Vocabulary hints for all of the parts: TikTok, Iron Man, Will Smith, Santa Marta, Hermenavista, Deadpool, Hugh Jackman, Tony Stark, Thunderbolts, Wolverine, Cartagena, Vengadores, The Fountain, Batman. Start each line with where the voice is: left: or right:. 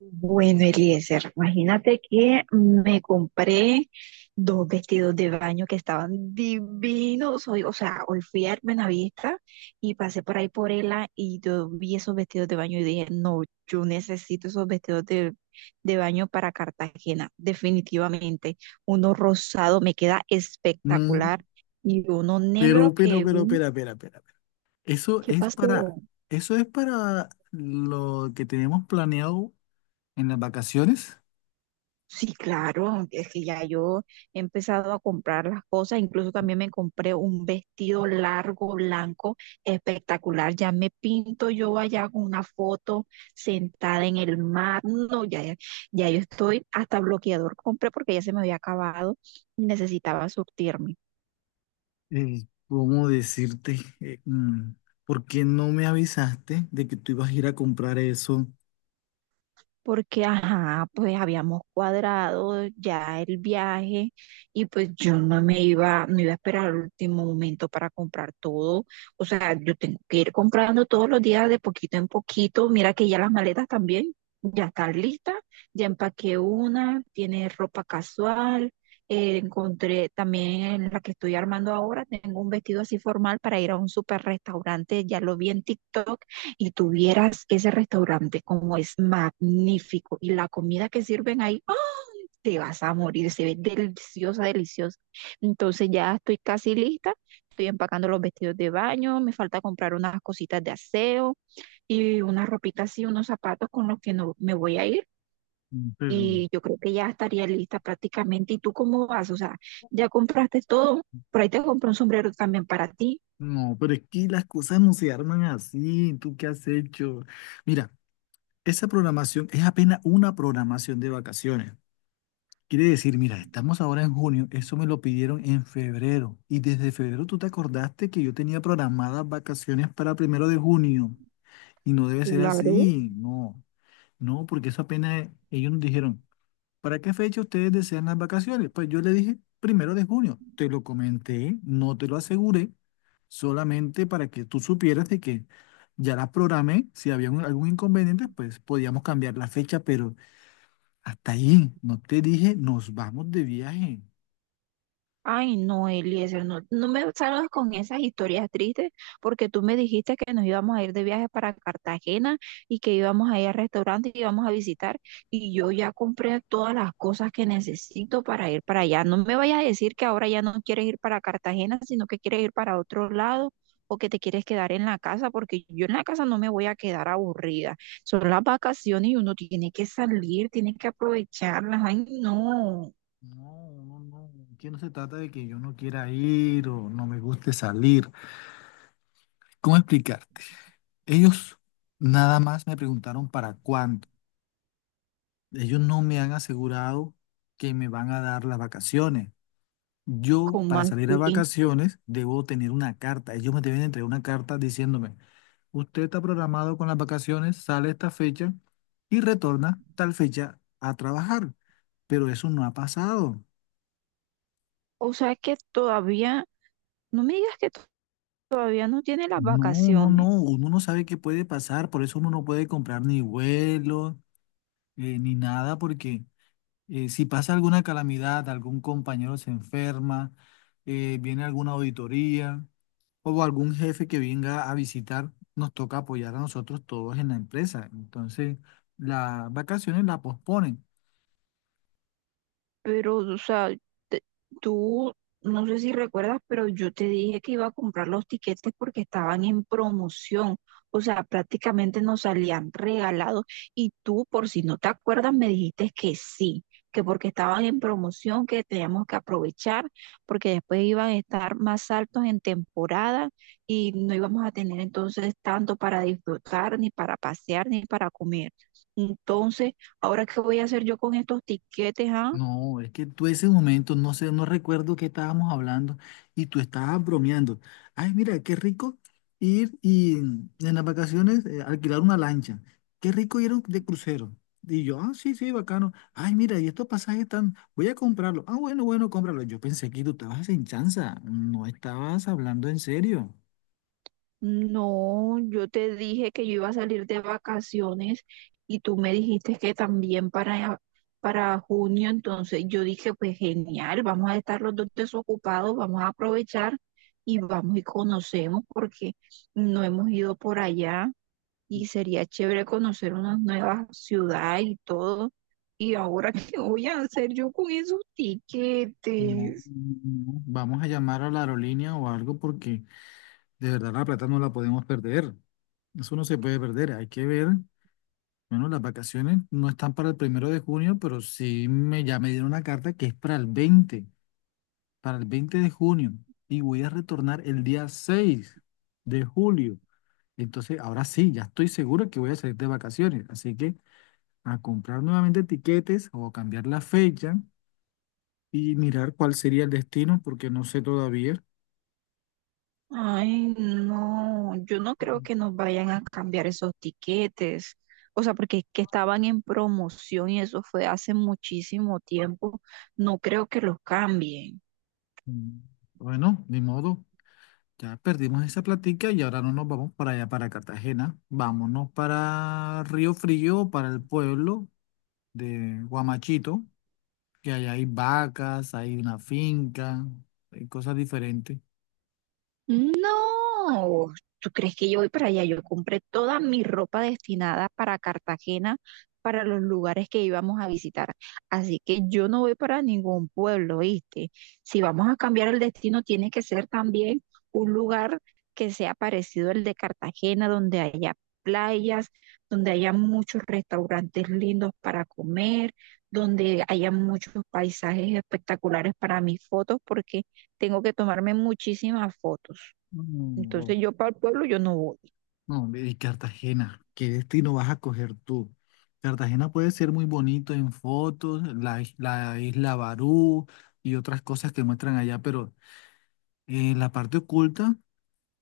right: Bueno, Eliezer, imagínate que me compré dos vestidos de baño que estaban divinos. Hoy, o sea, hoy fui a Hermenavista y pasé por ahí por ella y yo vi esos vestidos de baño y dije, no, yo necesito esos vestidos de baño para Cartagena, definitivamente. Uno rosado me queda
left: Mm,
right: espectacular y uno negro que,
left: espera, espera, espera, espera. Eso
right: ¿qué
left: es para,
right: pasó?
left: eso es para lo que tenemos planeado en las vacaciones.
right: Sí, claro, es que ya yo he empezado a comprar las cosas, incluso también me compré un vestido largo, blanco, espectacular, ya me pinto yo allá con una foto sentada en el mar, no, ya, ya yo estoy, hasta bloqueador compré porque ya se me había acabado y necesitaba surtirme.
left: ¿Cómo decirte? ¿Por qué no me avisaste de que tú ibas a ir a comprar eso?
right: Porque, ajá, pues habíamos cuadrado ya el viaje y pues yo no me iba, no iba a esperar al último momento para comprar todo. O sea, yo tengo que ir comprando todos los días de poquito en poquito. Mira que ya las maletas también ya están listas, ya empaqué una, tiene ropa casual. Encontré también en la que estoy armando ahora, tengo un vestido así formal para ir a un super restaurante, ya lo vi en TikTok y tuvieras ese restaurante como es magnífico y la comida que sirven ahí, ¡ah! Te vas a morir, se ve deliciosa, deliciosa. Entonces ya estoy casi lista, estoy empacando los vestidos de baño, me falta comprar unas cositas de aseo y unas ropitas y unos zapatos con los que no me voy a ir.
left: Mm. Pero,
right: Y yo creo que ya estaría lista prácticamente. ¿Y tú cómo vas? O sea, ya compraste todo. Por ahí te compré un sombrero también para ti.
left: no, pero es que las cosas no se arman así. ¿Tú qué has hecho? Mira, esa programación es apenas una programación de vacaciones. Quiere decir, mira, estamos ahora en junio, eso me lo pidieron en febrero y desde febrero tú te acordaste que yo tenía programadas vacaciones para 1 de junio y no debe ser
right: Claro.
left: así, no, no, porque eso apenas ellos nos dijeron, ¿para qué fecha ustedes desean las vacaciones? Pues yo le dije 1 de junio, te lo comenté, no te lo aseguré, solamente para que tú supieras de que ya las programé, si había algún inconveniente, pues podíamos cambiar la fecha, pero hasta ahí, no te dije, nos vamos de viaje.
right: Ay, no, Eliezer, no, no me salgas con esas historias tristes, porque tú me dijiste que nos íbamos a ir de viaje para Cartagena y que íbamos a ir al restaurante y íbamos a visitar, y yo ya compré todas las cosas que necesito para ir para allá. No me vayas a decir que ahora ya no quieres ir para Cartagena, sino que quieres ir para otro lado o que te quieres quedar en la casa, porque yo en la casa no me voy a quedar aburrida. Son las vacaciones y uno tiene que salir, tiene que aprovecharlas. Ay, no.
left: No, no, no. Aquí no se trata de que yo no quiera ir o no me guste salir. ¿Cómo explicarte? Ellos nada más me preguntaron para cuándo. Ellos no me han asegurado que me van a dar las vacaciones. Yo,
right: ¿Cómo
left: para salir a
right: así?
left: vacaciones, debo tener una carta. Ellos me deben entregar una carta diciéndome, usted está programado con las vacaciones, sale esta fecha y retorna tal fecha a trabajar. Pero eso no ha pasado.
right: O sea que todavía, no me digas que to- todavía no tiene las
left: No, no,
right: vacaciones.
left: no, uno no sabe qué puede pasar, por eso uno no puede comprar ni vuelos ni nada, porque si pasa alguna calamidad, algún compañero se enferma, viene alguna auditoría o algún jefe que venga a visitar, nos toca apoyar a nosotros todos en la empresa. Entonces, las vacaciones la posponen.
right: Pero, o sea, te- tú, no sé si recuerdas, pero yo te dije que iba a comprar los tiquetes porque estaban en promoción. O sea, prácticamente nos salían regalados. Y tú, por si no te acuerdas, me dijiste que sí, que porque estaban en promoción, que teníamos que aprovechar, porque después iban a estar más altos en temporada y no íbamos a tener entonces tanto para disfrutar, ni para pasear, ni para comer. Entonces, ¿ahora qué voy a hacer yo con estos tiquetes, ah?
left: No, es que tú ese momento, no sé, no recuerdo qué estábamos hablando y tú estabas bromeando. Ay, mira, qué rico ir y en las vacaciones alquilar una lancha. Qué rico ir a de crucero. Y yo, ah, sí, sí, bacano. Ay, mira, y estos pasajes están, voy a comprarlos. Ah, bueno, bueno, cómpralos. Yo pensé que tú estabas en chanza, no estabas hablando en serio.
right: No, yo te dije que yo iba a salir de vacaciones y tú me dijiste que también para junio, entonces yo dije, pues genial, vamos a estar los dos desocupados, vamos a aprovechar y vamos y conocemos porque no hemos ido por allá y sería chévere conocer unas nuevas ciudades y todo. Y ahora, ¿qué voy a hacer yo con esos
left: No,
right: tiquetes?
left: no, no. Vamos a llamar a la aerolínea o algo porque de verdad la plata no la podemos perder. Eso no se puede perder. Hay que ver. Bueno, las vacaciones no están para el 1 de junio, pero ya me dieron una carta que es para el veinte de junio. Y voy a retornar el día 6 de julio. Entonces, ahora sí, ya estoy seguro que voy a salir de vacaciones. Así que a comprar nuevamente tiquetes o cambiar la fecha y mirar cuál sería el destino, porque no sé todavía.
right: Ay, no, yo no creo
left: Ujú.
right: que nos vayan a cambiar esos tiquetes. O sea, porque es que estaban en promoción y eso fue hace muchísimo tiempo. No creo que los cambien.
left: Mm. Bueno, ni modo, ya perdimos esa platica y ahora no nos vamos para allá, para Cartagena. Vámonos para Río Frío, para el pueblo de Guamachito, que allá hay vacas, hay una finca, hay cosas diferentes.
right: No, ¿tú crees que yo voy para allá? Yo compré toda mi ropa destinada para Cartagena, para los lugares que íbamos a visitar. Así que yo no voy para ningún pueblo, ¿viste? Si vamos a cambiar el destino, tiene que ser también un lugar que sea parecido al de Cartagena, donde haya playas, donde haya muchos restaurantes lindos para comer, donde haya muchos paisajes espectaculares para mis fotos, porque tengo que tomarme muchísimas fotos.
left: No,
right: Entonces
left: no,
right: yo para el pueblo yo no voy.
left: no, y Cartagena, ¿qué destino vas a coger tú? Cartagena puede ser muy bonito en fotos, la isla Barú y otras cosas que muestran allá, pero la parte oculta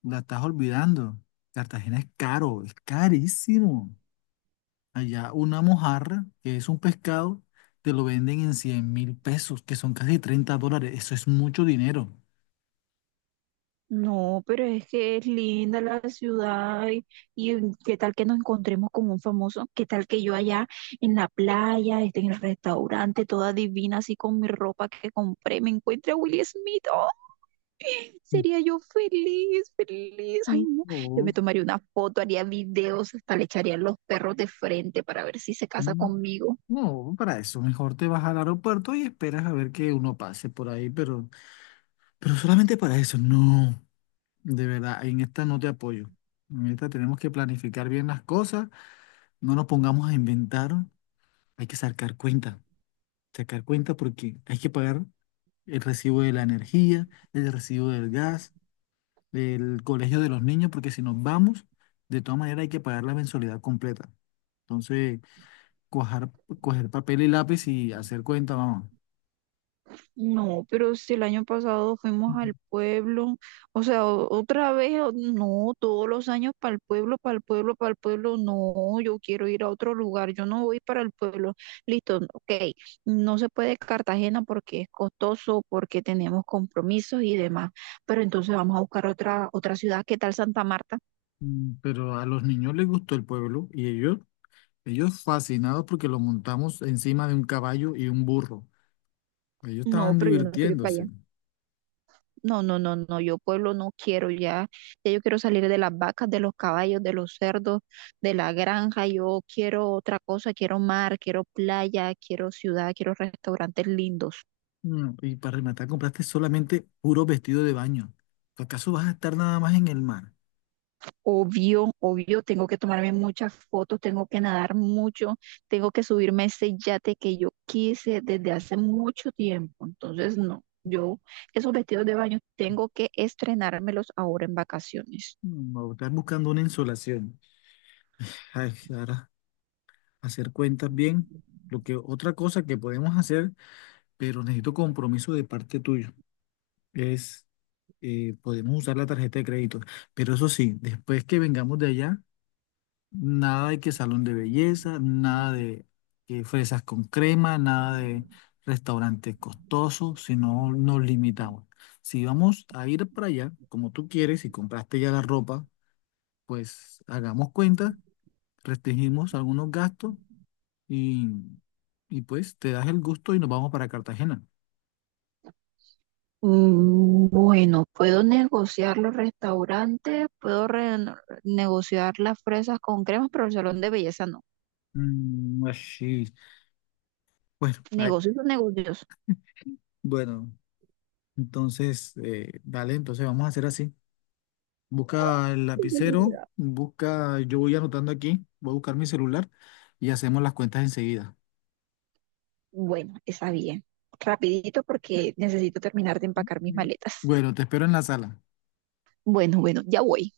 left: la estás olvidando. Cartagena es caro, es carísimo. Allá una mojarra, que es un pescado, te lo venden en 100.000 pesos, que son casi 30 dólares. Eso es mucho dinero.
right: No, pero es que es linda la ciudad y mm, qué tal que nos encontremos con un famoso, qué tal que yo allá en la playa, esté en el restaurante, toda divina, así con mi ropa que compré, me encuentre a Will Smith. Oh,
left: Mm.
right: sería yo feliz, feliz. Ay, no, yo me
left: No,
right: tomaría una foto, haría videos, hasta le echaría a los perros de frente para ver si se casa
left: mm,
right: conmigo.
left: no, para eso mejor te vas al aeropuerto y esperas a ver que uno pase por ahí, pero, solamente para eso. No, de verdad, en esta no te apoyo. En esta tenemos que planificar bien las cosas, no nos pongamos a inventar, hay que sacar cuentas. Sacar cuenta porque hay que pagar el recibo de la energía, el recibo del gas, del colegio de los niños, porque si nos vamos, de todas maneras hay que pagar la mensualidad completa. Entonces, cuajar- coger papel y lápiz y hacer cuenta, vamos.
right: No, pero si el año pasado fuimos al pueblo, o sea, otra vez, no, todos los años para el pueblo, para el pueblo, para el pueblo, no, yo quiero ir a otro lugar, yo no voy para el pueblo. Listo, ok, no se puede Cartagena porque es costoso, porque tenemos compromisos y demás, pero entonces vamos a buscar otra ciudad, ¿qué tal Santa Marta?
left: Mm. Pero a los niños les gustó el pueblo y ellos fascinados porque lo montamos encima de un caballo y un burro. Ellos
right: No,
left: estaban
right: pero yo no quiero ir para allá.
left: divirtiéndose.
right: No, no, no, no, yo pueblo no quiero ya, ya yo quiero salir de las vacas, de los caballos, de los cerdos, de la granja, yo quiero otra cosa, quiero mar, quiero playa, quiero ciudad, quiero restaurantes lindos.
left: Mm. Y para rematar, compraste solamente puro vestido de baño. ¿Acaso vas a estar nada más en el mar?
right: Obvio, obvio, tengo que tomarme muchas fotos, tengo que nadar mucho, tengo que subirme a ese yate que yo quise desde hace mucho tiempo, entonces no, yo esos vestidos de baño tengo que estrenármelos ahora en vacaciones.
left: No, estás buscando una insolación. Ay, ahora, hacer cuentas bien. Lo que otra cosa que podemos hacer, pero necesito compromiso de parte tuyo, es podemos usar la tarjeta de crédito. Pero eso sí, después que vengamos de allá, nada de que salón de belleza, nada de que fresas con crema, nada de restaurantes costosos, sino nos limitamos. Si vamos a ir para allá, como tú quieres, si compraste ya la ropa, pues hagamos cuentas restringimos algunos gastos y, y pues te das el gusto y nos vamos para Cartagena.
right: Mm, bueno, puedo negociar los restaurantes, puedo negociar las fresas con cremas, pero el salón de belleza no.
left: Mm, así. Bueno, ay,
right: Negocios son negocios.
left: bueno, entonces, dale, entonces vamos a hacer así. Busca el lapicero, busca, yo voy anotando aquí, voy a buscar mi celular y hacemos las cuentas enseguida.
right: Bueno, está bien. Rapidito porque necesito terminar de empacar mis
left: Mm.
right: maletas.
left: Bueno, te espero en la sala.
right: Bueno, bueno, ya voy.